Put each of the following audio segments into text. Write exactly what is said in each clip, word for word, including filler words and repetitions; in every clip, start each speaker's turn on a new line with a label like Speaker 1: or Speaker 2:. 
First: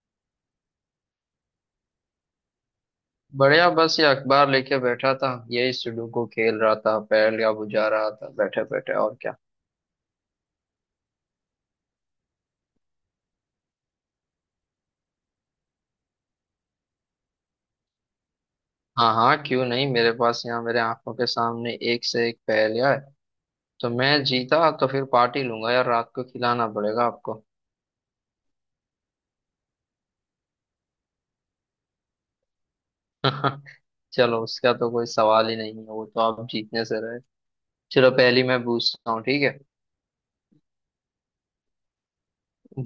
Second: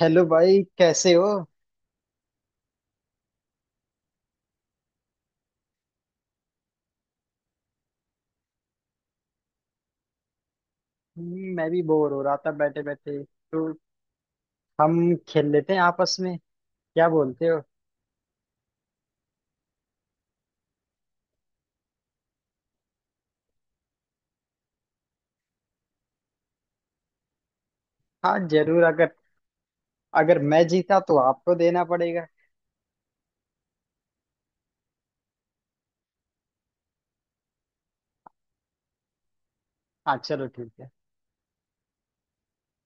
Speaker 1: Hello भाई कैसे हो।
Speaker 2: बढ़िया। बस ये अखबार लेके बैठा था, यही सुडोकू खेल रहा था, पहेल या बुझा रहा था बैठे बैठे, और क्या।
Speaker 1: हम्म, मैं भी बोर हो रहा था बैठे बैठे। तो हम खेल लेते हैं आपस में। क्या बोलते हो।
Speaker 2: हाँ हाँ, क्यों नहीं, मेरे पास यहाँ मेरे आंखों के सामने एक से एक पहेलियाँ है। तो मैं जीता तो फिर पार्टी लूंगा यार, रात को खिलाना पड़ेगा आपको।
Speaker 1: हाँ जरूर। अगर अगर मैं जीता तो आपको देना पड़ेगा।
Speaker 2: चलो, उसका तो कोई सवाल ही नहीं है, वो तो आप जीतने से रहे। चलो, पहली मैं पूछता हूँ, ठीक है।
Speaker 1: हाँ चलो ठीक है।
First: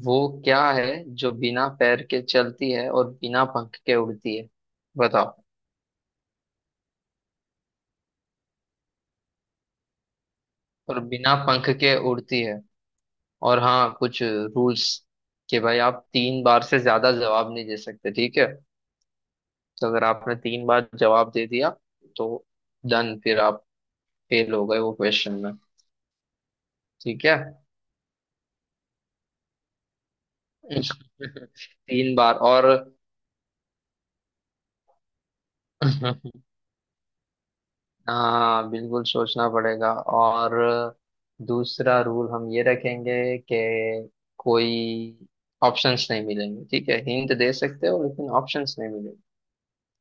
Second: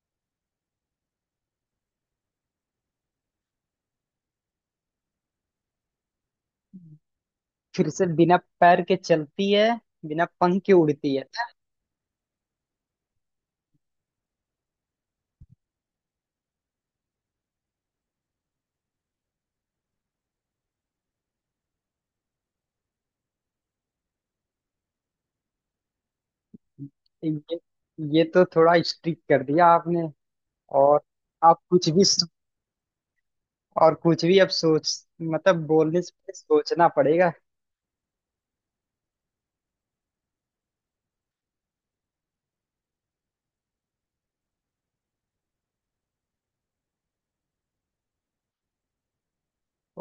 Speaker 2: वो क्या है जो बिना पैर के चलती है और बिना पंख के उड़ती है? बताओ।
Speaker 1: फिर से, बिना पैर के चलती है, बिना पंख के
Speaker 2: और
Speaker 1: उड़ती है।
Speaker 2: बिना पंख के उड़ती है। और हाँ, कुछ रूल्स कि भाई आप तीन बार से ज्यादा जवाब नहीं दे सकते, ठीक है। तो अगर आपने तीन बार जवाब दे दिया तो डन, फिर आप फेल हो गए वो क्वेश्चन में। ठीक है।
Speaker 1: ये ये तो थोड़ा स्ट्रिक कर दिया आपने। और आप कुछ भी
Speaker 2: तीन
Speaker 1: सो-
Speaker 2: बार और।
Speaker 1: और कुछ भी अब सोच, मतलब बोलने से पहले सोचना पड़ेगा।
Speaker 2: हाँ बिल्कुल, सोचना पड़ेगा। और दूसरा रूल हम ये रखेंगे कि कोई ऑप्शंस नहीं मिलेंगे, ठीक है। हिंट दे सकते हो लेकिन ऑप्शंस नहीं मिलेंगे।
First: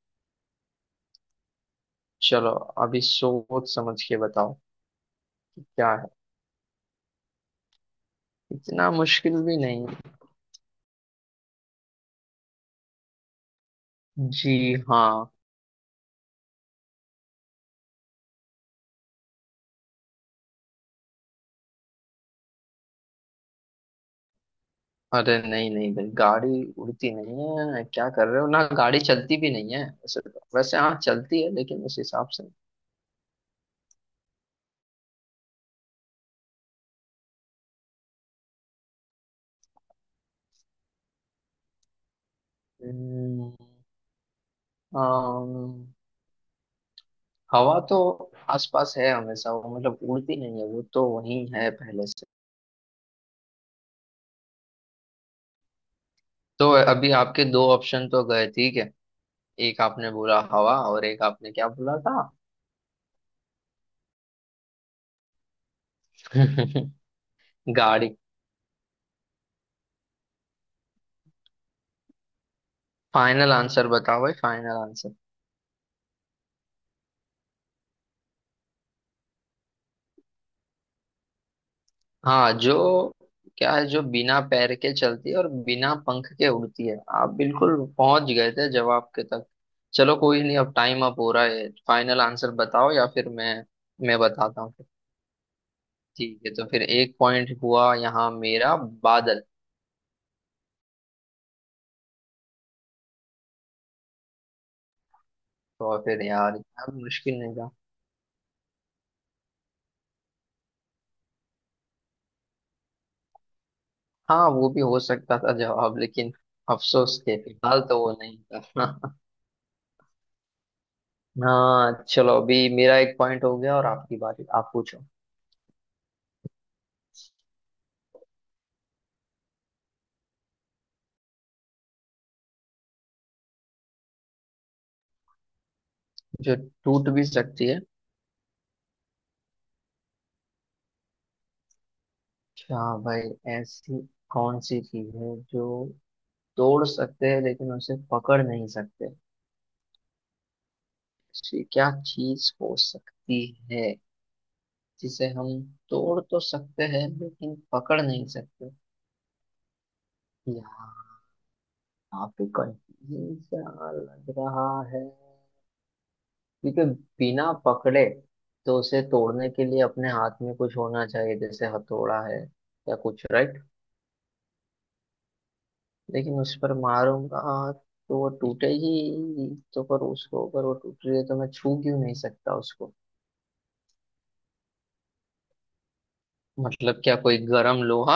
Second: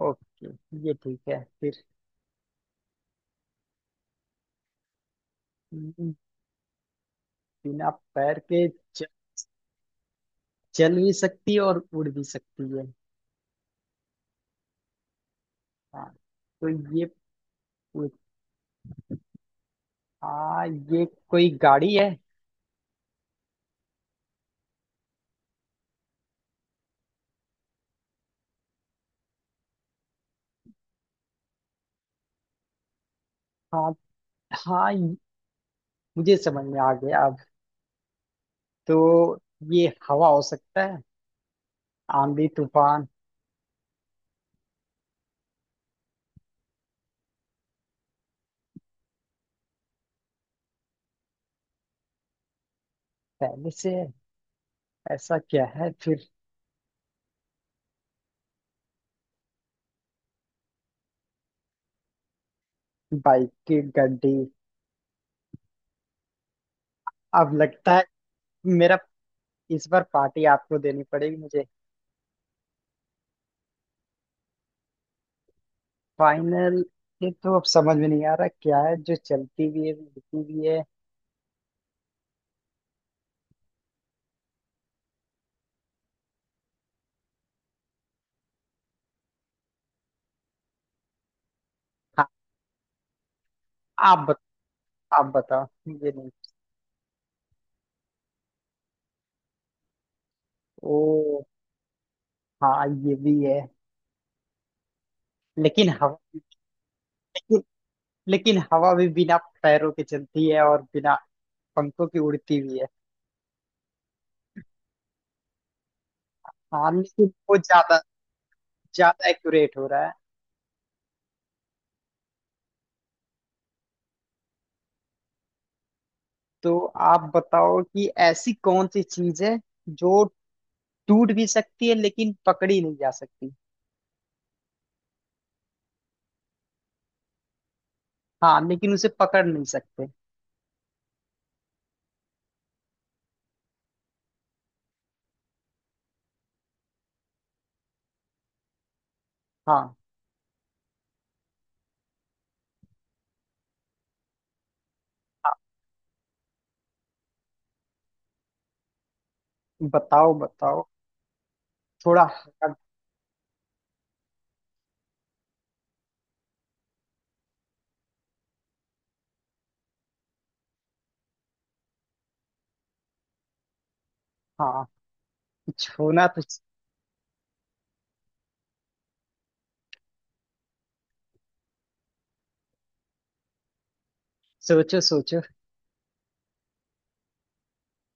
Speaker 1: ओके, ये ठीक है फिर।
Speaker 2: चलो, अभी सोच समझ के बताओ कि क्या है।
Speaker 1: हम्म, बिना पैर के
Speaker 2: इतना मुश्किल भी नहीं।
Speaker 1: चल भी सकती है और उड़ भी सकती है।
Speaker 2: जी हाँ।
Speaker 1: हाँ तो ये पूछ- हाँ, ये कोई गाड़ी है?
Speaker 2: अरे नहीं नहीं भाई, गाड़ी उड़ती नहीं है, क्या कर रहे हो। ना गाड़ी चलती भी नहीं है वैसे, तो वैसे हाँ चलती है लेकिन उस हिसाब से।
Speaker 1: हाँ, हाँ ये- मुझे समझ में आ गया अब। तो ये हवा हो सकता है, आंधी तूफान।
Speaker 2: हम्म, अम, हवा तो आसपास है हमेशा वो, मतलब उड़ती नहीं है, वो तो वहीं है पहले से।
Speaker 1: पहले से है। ऐसा क्या है फिर?
Speaker 2: तो अभी आपके दो ऑप्शन तो गए, ठीक है। एक आपने बोला हवा और एक आपने क्या बोला था?
Speaker 1: बाइक की गड्डी। अब लगता है
Speaker 2: गाड़ी।
Speaker 1: मेरा, इस बार पार्टी आपको देनी पड़ेगी मुझे।
Speaker 2: फाइनल आंसर बताओ भाई, फाइनल।
Speaker 1: फाइनल, ये तो अब समझ में नहीं आ रहा क्या है जो चलती भी है उड़ती भी है।
Speaker 2: हाँ, जो क्या है जो बिना पैर के चलती है और बिना पंख के उड़ती है? आप बिल्कुल पहुंच गए थे जवाब के तक। चलो कोई नहीं, अब टाइम अप हो रहा है, फाइनल
Speaker 1: हाँ।
Speaker 2: आंसर बताओ या फिर मैं
Speaker 1: आप
Speaker 2: मैं
Speaker 1: बत,
Speaker 2: बताता हूँ।
Speaker 1: आप बताओ, मुझे नहीं।
Speaker 2: ठीक है, तो फिर एक पॉइंट हुआ यहाँ मेरा। बादल।
Speaker 1: ओ, हाँ ये भी है। लेकिन
Speaker 2: तो
Speaker 1: हवा,
Speaker 2: फिर यार यार, मुश्किल नहीं
Speaker 1: लेकिन,
Speaker 2: था।
Speaker 1: लेकिन हवा भी बिना पैरों के चलती है और बिना पंखों की उड़ती भी है।
Speaker 2: हाँ वो भी हो सकता था जवाब, लेकिन
Speaker 1: हाँ
Speaker 2: अफसोस
Speaker 1: लेकिन
Speaker 2: के
Speaker 1: वो
Speaker 2: फिलहाल तो
Speaker 1: ज्यादा
Speaker 2: वो नहीं था।
Speaker 1: ज्यादा एक्यूरेट हो रहा है।
Speaker 2: हाँ चलो, अभी मेरा एक पॉइंट हो गया और आपकी बारी, आप पूछो।
Speaker 1: तो आप बताओ कि ऐसी कौन सी चीज है जो टूट भी सकती है लेकिन पकड़ी नहीं जा सकती।
Speaker 2: जो टूट भी सकती है।
Speaker 1: हाँ लेकिन उसे पकड़ नहीं सकते।
Speaker 2: अच्छा। भाई ऐसी कौन सी चीज है जो तोड़ सकते हैं लेकिन उसे पकड़ नहीं सकते?
Speaker 1: हाँ
Speaker 2: ऐसी क्या चीज हो सकती है जिसे हम
Speaker 1: हाँ।
Speaker 2: तोड़ तो सकते हैं लेकिन पकड़ नहीं सकते?
Speaker 1: बताओ बताओ।
Speaker 2: यार
Speaker 1: थोड़ा
Speaker 2: काफी
Speaker 1: hard-
Speaker 2: कंफ्यूज सा लग रहा है। क्योंकि बिना पकड़े तो उसे तोड़ने के लिए अपने हाथ में कुछ होना चाहिए, जैसे हथौड़ा है या कुछ, राइट।
Speaker 1: हाँ, कुछ होना
Speaker 2: लेकिन
Speaker 1: तो।
Speaker 2: उस पर मारूंगा तो वो टूटेगी तो, पर उसको ऊपर वो टूट रही है तो मैं छू क्यों नहीं सकता उसको?
Speaker 1: सोचो सोचो।
Speaker 2: मतलब क्या कोई गरम लोहा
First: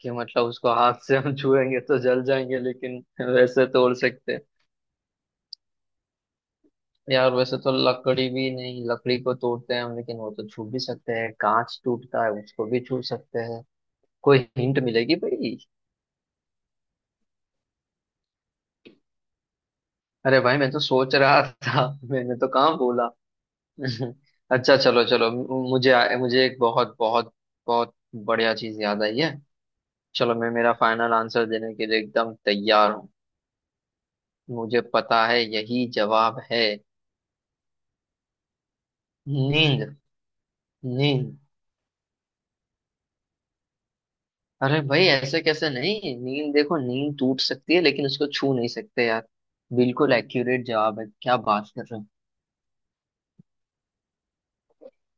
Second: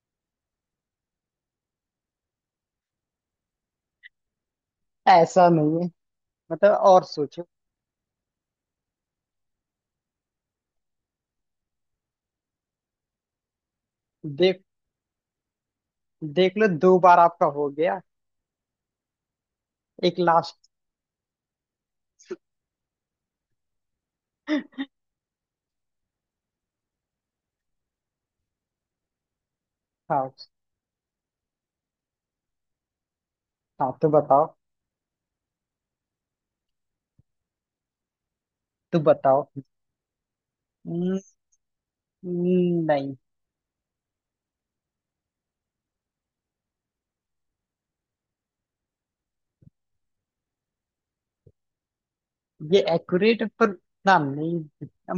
Speaker 2: कि मतलब उसको हाथ से हम छुएंगे तो जल जाएंगे, लेकिन वैसे तोड़ सकते हैं।
Speaker 1: ऐसा नहीं है, मतलब और
Speaker 2: यार
Speaker 1: सोचो।
Speaker 2: वैसे तो लकड़ी भी नहीं, लकड़ी को तोड़ते हैं हम लेकिन वो तो छू भी सकते हैं, कांच टूटता है उसको भी छू सकते हैं। कोई
Speaker 1: देखो,
Speaker 2: हिंट मिलेगी भाई?
Speaker 1: देख लो दो बार आपका हो गया, एक
Speaker 2: अरे भाई
Speaker 1: लास्ट।
Speaker 2: मैं तो सोच रहा था, मैंने तो कहाँ बोला। अच्छा चलो चलो, मु- मुझे आ- मुझे एक बहुत बहुत बहुत बढ़िया चीज याद आई है।
Speaker 1: हाँ।
Speaker 2: चलो, मैं मेरा फाइनल आंसर देने के लिए एकदम तैयार हूँ।
Speaker 1: हाँ तो बताओ।
Speaker 2: मुझे पता है यही जवाब है।
Speaker 1: तो बताओ।
Speaker 2: नींद।
Speaker 1: न-
Speaker 2: नींद।
Speaker 1: नहीं।
Speaker 2: अरे भाई ऐसे कैसे नहीं? नींद देखो, नींद टूट सकती है लेकिन उसको छू नहीं सकते यार। बिल्कुल एक्यूरेट जवाब है, क्या बात कर रहे
Speaker 1: ये एक्यूरेट पर, ना नहीं,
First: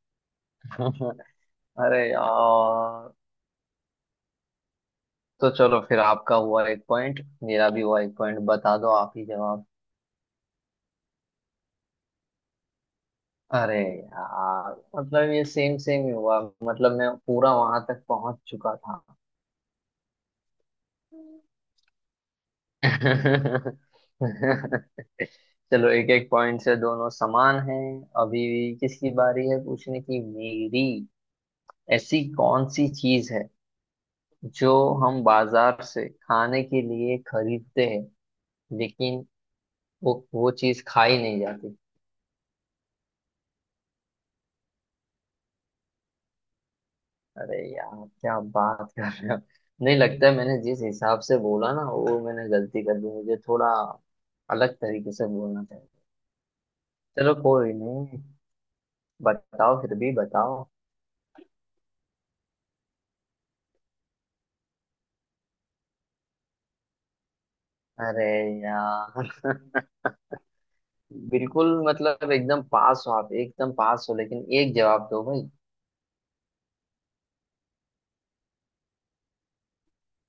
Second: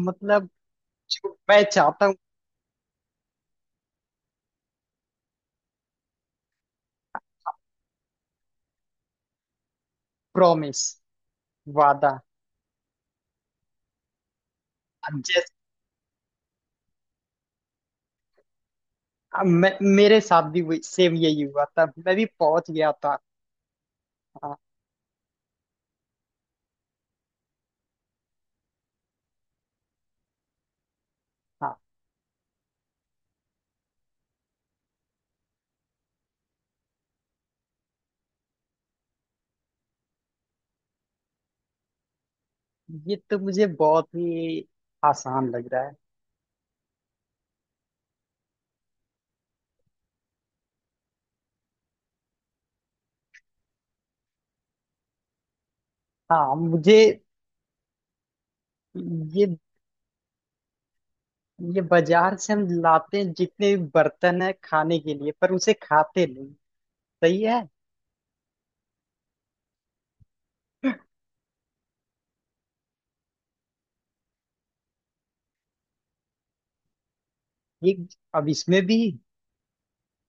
Speaker 1: मतलब
Speaker 2: हो।
Speaker 1: जो मैं
Speaker 2: अरे
Speaker 1: चाहता हूँ।
Speaker 2: यार। तो चलो, फिर आपका हुआ एक पॉइंट, मेरा भी हुआ एक पॉइंट, बता दो आप ही जवाब।
Speaker 1: प्रॉमिस, वादा।
Speaker 2: अरे यार, मतलब ये
Speaker 1: जैसे
Speaker 2: सेम सेम ही हुआ, मतलब मैं पूरा वहां तक पहुंच चुका था।
Speaker 1: मैं, मेरे साथ भी वही- सेम यही हुआ था, मैं भी पहुंच गया था। हाँ।
Speaker 2: चलो, एक एक पॉइंट से दोनों समान हैं। अभी किसकी बारी है पूछने की, मेरी।
Speaker 1: हाँ
Speaker 2: ऐसी कौन सी चीज है जो हम बाजार से खाने के लिए खरीदते हैं लेकिन वो वो चीज खाई नहीं जाती?
Speaker 1: ये तो मुझे बहुत ही आसान लग रहा है।
Speaker 2: अरे यार, क्या बात कर रहे हो। नहीं लगता है, मैंने जिस हिसाब से बोला ना वो, मैंने गलती कर दी, मुझे थोड़ा अलग तरीके से बोलना चाहिए।
Speaker 1: हाँ मुझे।
Speaker 2: चलो कोई नहीं,
Speaker 1: ये
Speaker 2: बताओ फिर भी बताओ।
Speaker 1: ये बाजार से हम लाते हैं जितने भी बर्तन है खाने के लिए, पर उसे खाते नहीं। सही है।
Speaker 2: अरे यार, बिल्कुल मतलब एकदम पास हो, आप एकदम पास हो, लेकिन एक जवाब दो भाई।
Speaker 1: ये अब इसमें भी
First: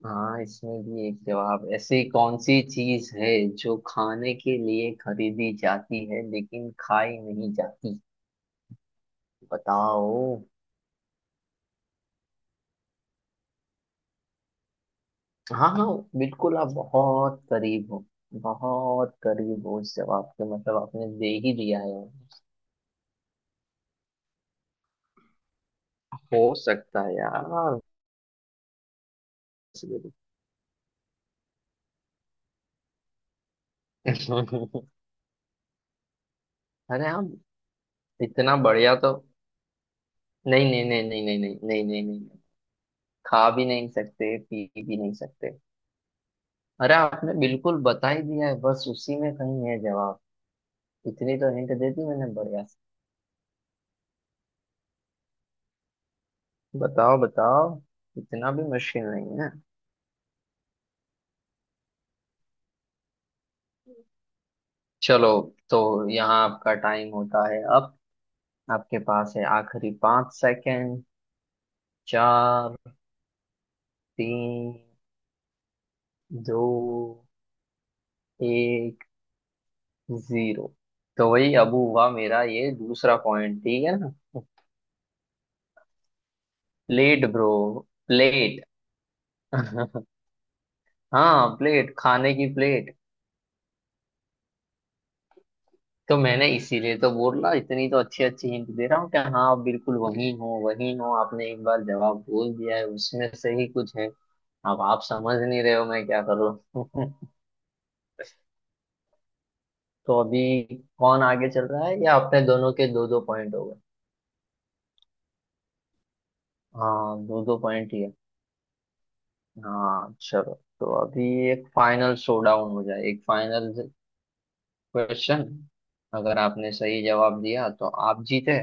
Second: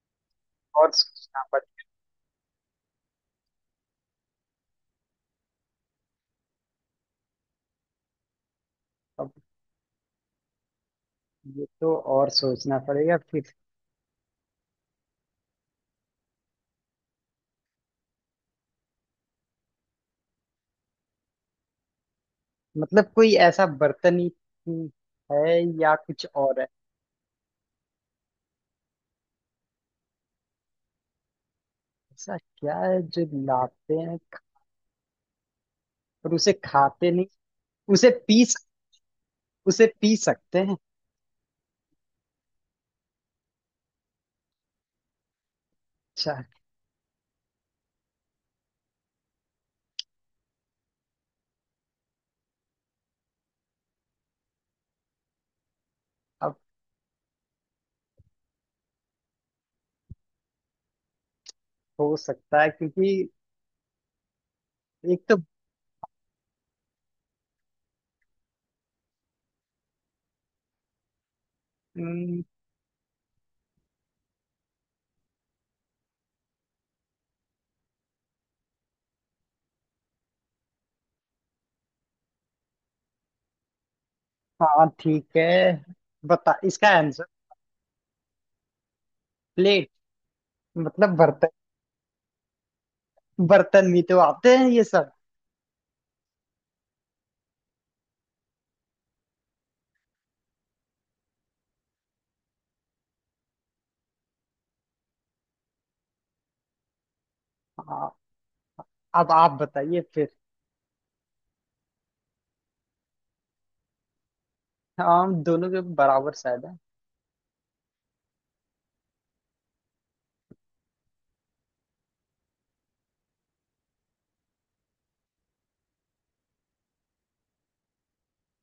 Speaker 2: हाँ इसमें
Speaker 1: और
Speaker 2: भी एक
Speaker 1: सोचना
Speaker 2: जवाब,
Speaker 1: पड़ेगा।
Speaker 2: ऐसी कौन सी चीज है जो खाने के लिए खरीदी जाती है लेकिन खाई नहीं जाती?
Speaker 1: अब
Speaker 2: बताओ।
Speaker 1: ये तो और सोचना पड़ेगा फिर।
Speaker 2: हाँ हाँ बिल्कुल, आप बहुत करीब हो, बहुत करीब हो उस जवाब के, मतलब आपने दे ही दिया है।
Speaker 1: मतलब कोई ऐसा बर्तन ही ही है या कुछ
Speaker 2: हो
Speaker 1: और है?
Speaker 2: सकता है यार।
Speaker 1: ऐसा क्या है जो लाते हैं पर उसे
Speaker 2: अरे
Speaker 1: खाते नहीं?
Speaker 2: आप,
Speaker 1: उसे पी
Speaker 2: इतना
Speaker 1: सक-
Speaker 2: बढ़िया तो,
Speaker 1: उसे पी सकते
Speaker 2: नहीं
Speaker 1: हैं?
Speaker 2: नहीं नहीं नहीं नहीं नहीं नहीं नहीं नहीं नहीं। खा भी नहीं सकते पी भी नहीं सकते।
Speaker 1: अच्छा।
Speaker 2: अरे आपने बिल्कुल बता ही दिया है, बस उसी में कहीं है जवाब। इतनी तो हिंट दे दी मैंने बढ़िया से।
Speaker 1: अब
Speaker 2: बताओ बताओ। इतना भी मुश्किल नहीं है।
Speaker 1: हो सकता है क्योंकि एक
Speaker 2: चलो,
Speaker 1: तो,
Speaker 2: तो यहाँ आपका टाइम होता है अब, आपके पास है आखिरी पांच सेकंड।
Speaker 1: हम्म,
Speaker 2: चार, तीन, दो, एक, जीरो। तो वही, अब हुआ मेरा ये दूसरा पॉइंट, ठीक है ना।
Speaker 1: हाँ ठीक है, बता इसका answer.
Speaker 2: Plate bro. Plate.
Speaker 1: Plate, मतलब बर्तन?
Speaker 2: हाँ प्लेट, खाने की प्लेट।
Speaker 1: बर्तन भी तो आते हैं ये सब।
Speaker 2: तो मैंने इसीलिए तो बोला, इतनी तो अच्छी अच्छी हिंट दे रहा हूँ कि हाँ आप बिल्कुल वही हो वही हो, आपने एक बार जवाब बोल दिया है उसमें से ही कुछ है। अब आप समझ नहीं रहे हो मैं क्या कर रहा हूँ।
Speaker 1: हाँ। अब आप बताइए
Speaker 2: तो
Speaker 1: फिर।
Speaker 2: अभी कौन आगे चल रहा है, या अपने दोनों के दो दो पॉइंट हो गए?
Speaker 1: हाँ, हम दोनों के बराबर शायद है।
Speaker 2: हाँ दो दो पॉइंट ही है। हाँ चलो, तो अभी एक फाइनल शोडाउन हो जाए, एक फाइनल क्वेश्चन। अगर आपने सही जवाब दिया तो आप जीते,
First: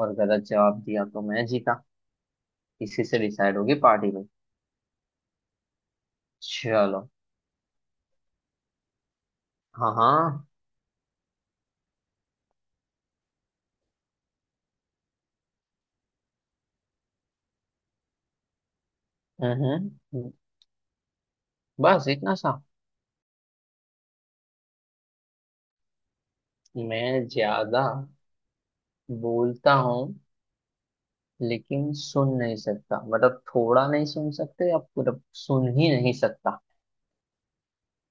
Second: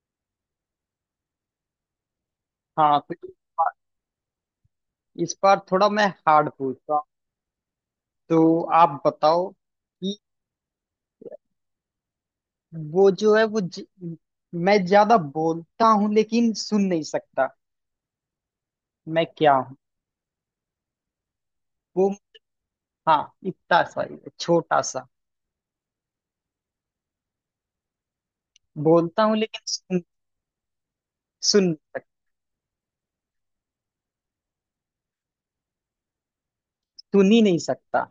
Speaker 2: और गलत जवाब दिया तो मैं जीता।
Speaker 1: हाँ
Speaker 2: इसी
Speaker 1: तो
Speaker 2: से
Speaker 1: इस
Speaker 2: डिसाइड
Speaker 1: बार
Speaker 2: होगी पार्टी में।
Speaker 1: इस बार थोड़ा मैं हार्ड पूछता हूँ।
Speaker 2: चलो।
Speaker 1: तो आप बताओ
Speaker 2: हाँ
Speaker 1: कि
Speaker 2: हाँ।
Speaker 1: वो जो है वो ज, मैं ज्यादा बोलता हूँ लेकिन सुन नहीं सकता। मैं क्या
Speaker 2: हम्म
Speaker 1: हूँ?
Speaker 2: हम्म,
Speaker 1: वो,
Speaker 2: बस इतना सा।
Speaker 1: हाँ इतना सा ही है, छोटा सा।
Speaker 2: मैं ज्यादा
Speaker 1: बोलता हूँ लेकिन
Speaker 2: बोलता
Speaker 1: सुन,
Speaker 2: हूँ
Speaker 1: सुन नहीं
Speaker 2: लेकिन
Speaker 1: सकता।
Speaker 2: सुन नहीं सकता, मतलब थोड़ा नहीं सुन सकते या पूरा सुन ही नहीं सकता?
Speaker 1: सुन ही नहीं सकता,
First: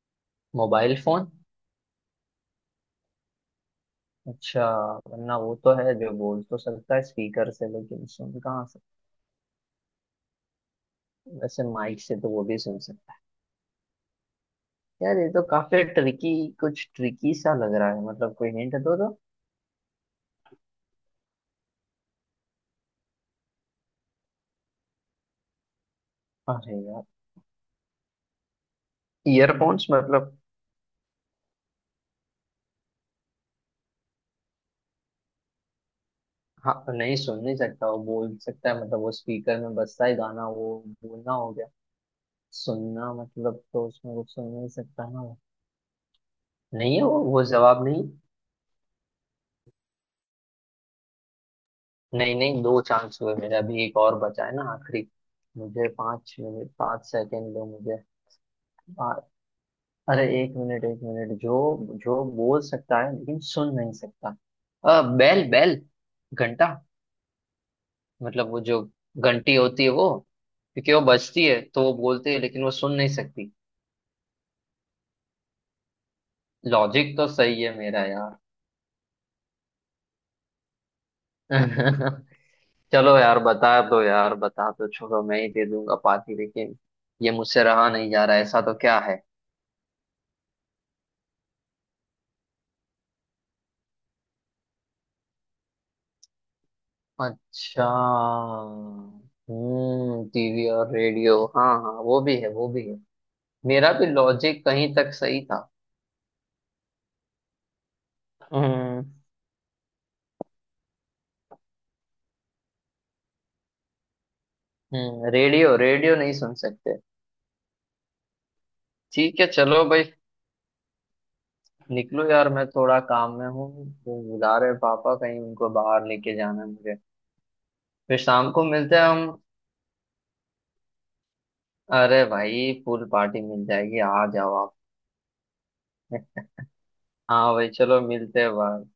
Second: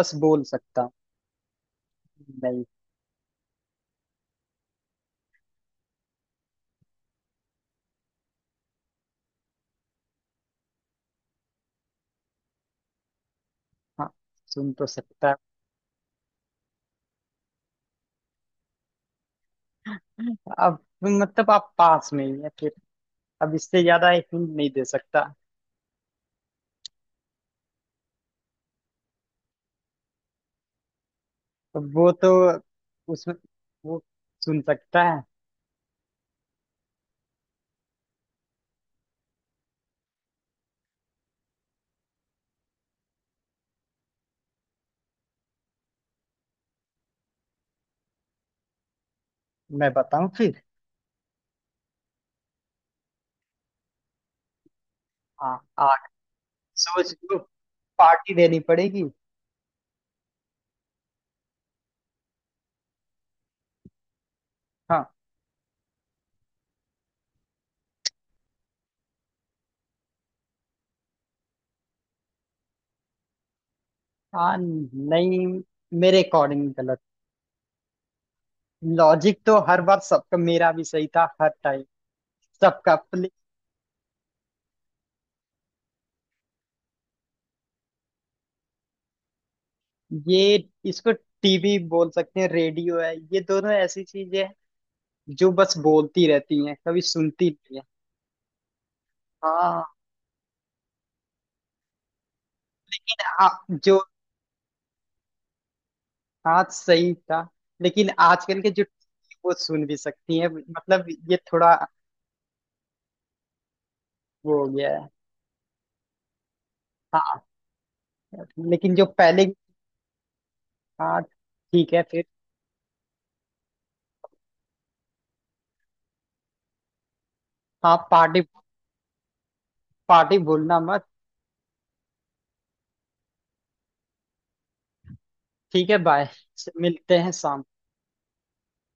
Speaker 1: बस बोल सकता हूँ।
Speaker 2: Mobile phone.
Speaker 1: नहीं।
Speaker 2: अच्छा, वरना वो तो है जो बोल तो सकता है स्पीकर से लेकिन सुन कहाँ सकता। वैसे माइक से तो वो भी सुन सकता।
Speaker 1: हाँ सुन तो
Speaker 2: यार ये
Speaker 1: सकता है।
Speaker 2: तो काफी ट्रिकी, कुछ ट्रिकी सा लग रहा है, मतलब कोई हिंट दो तो।
Speaker 1: अब मतलब आप पास में ही है फिर, अब इससे ज्यादा एक हिंट नहीं दे सकता।
Speaker 2: अरे यार, ईयरफोन्स मतलब।
Speaker 1: अब वो तो उसमें वो सुन सकता है।
Speaker 2: हाँ नहीं, सुन नहीं सकता, वो बोल सकता है, मतलब वो स्पीकर में बजता है गाना, वो बोलना हो गया, सुनना मतलब तो उसमें कुछ सुन नहीं सकता ना वो। नहीं है वो वो जवाब नहीं।
Speaker 1: मैं बताऊं फिर?
Speaker 2: नहीं नहीं, दो चांस हुए मेरे, अभी एक और बचा है ना आखिरी।
Speaker 1: हाँ।
Speaker 2: मुझे
Speaker 1: आग।
Speaker 2: पाँच मिनट पाँच
Speaker 1: सोच लो,
Speaker 2: सेकंड दो मुझे।
Speaker 1: पार्टी देनी पड़ेगी।
Speaker 2: पा, अरे एक मिनट एक मिनट, जो जो बोल सकता है लेकिन सुन नहीं सकता। अ,
Speaker 1: हाँ।
Speaker 2: बैल बैल। घंटा। मतलब वो जो घंटी होती है वो, क्योंकि वो बजती है तो वो बोलती है लेकिन वो सुन नहीं सकती।
Speaker 1: हाँ नहीं, मेरे अकॉर्डिंग गलत।
Speaker 2: लॉजिक तो सही है मेरा यार।
Speaker 1: लॉजिक तो हर बार सबका, मेरा भी सही था हर टाइम। सबका
Speaker 2: चलो
Speaker 1: प्ले।
Speaker 2: यार बता दो यार बता दो, छोड़ो मैं ही दे दूंगा पार्टी, लेकिन ये मुझसे रहा नहीं जा रहा, ऐसा तो क्या?
Speaker 1: ये, इसको टीवी बोल सकते हैं, रेडियो है, ये दोनों ऐसी चीजें हैं जो बस बोलती रहती हैं, कभी सुनती नहीं है।
Speaker 2: अच्छा।
Speaker 1: हाँ
Speaker 2: हम्म टीवी और रेडियो, हाँ हाँ वो भी है वो भी है।
Speaker 1: लेकिन आप
Speaker 2: मेरा
Speaker 1: जो,
Speaker 2: भी लॉजिक कहीं तक सही था।
Speaker 1: हाँ सही था, लेकिन आजकल के जो,
Speaker 2: हम्म
Speaker 1: वो सुन भी सकती हैं, मतलब ये थोड़ा वो हो गया है।
Speaker 2: हम्म रेडियो रेडियो नहीं सुन सकते।
Speaker 1: हाँ लेकिन जो
Speaker 2: ठीक
Speaker 1: पहले।
Speaker 2: है चलो भाई,
Speaker 1: हाँ ठीक है फिर।
Speaker 2: निकलो यार मैं थोड़ा काम में हूँ, वो बुला रहे पापा, कहीं उनको बाहर लेके जाना है मुझे।
Speaker 1: हाँ
Speaker 2: फिर
Speaker 1: पार्टी,
Speaker 2: शाम को मिलते हैं हम।
Speaker 1: पार्टी भूलना मत।
Speaker 2: अरे भाई, फुल पार्टी मिल जाएगी, आ जाओ आप।
Speaker 1: ठीक है बाय, मिलते हैं
Speaker 2: हाँ
Speaker 1: शाम।
Speaker 2: भाई चलो, मिलते हैं बाहर।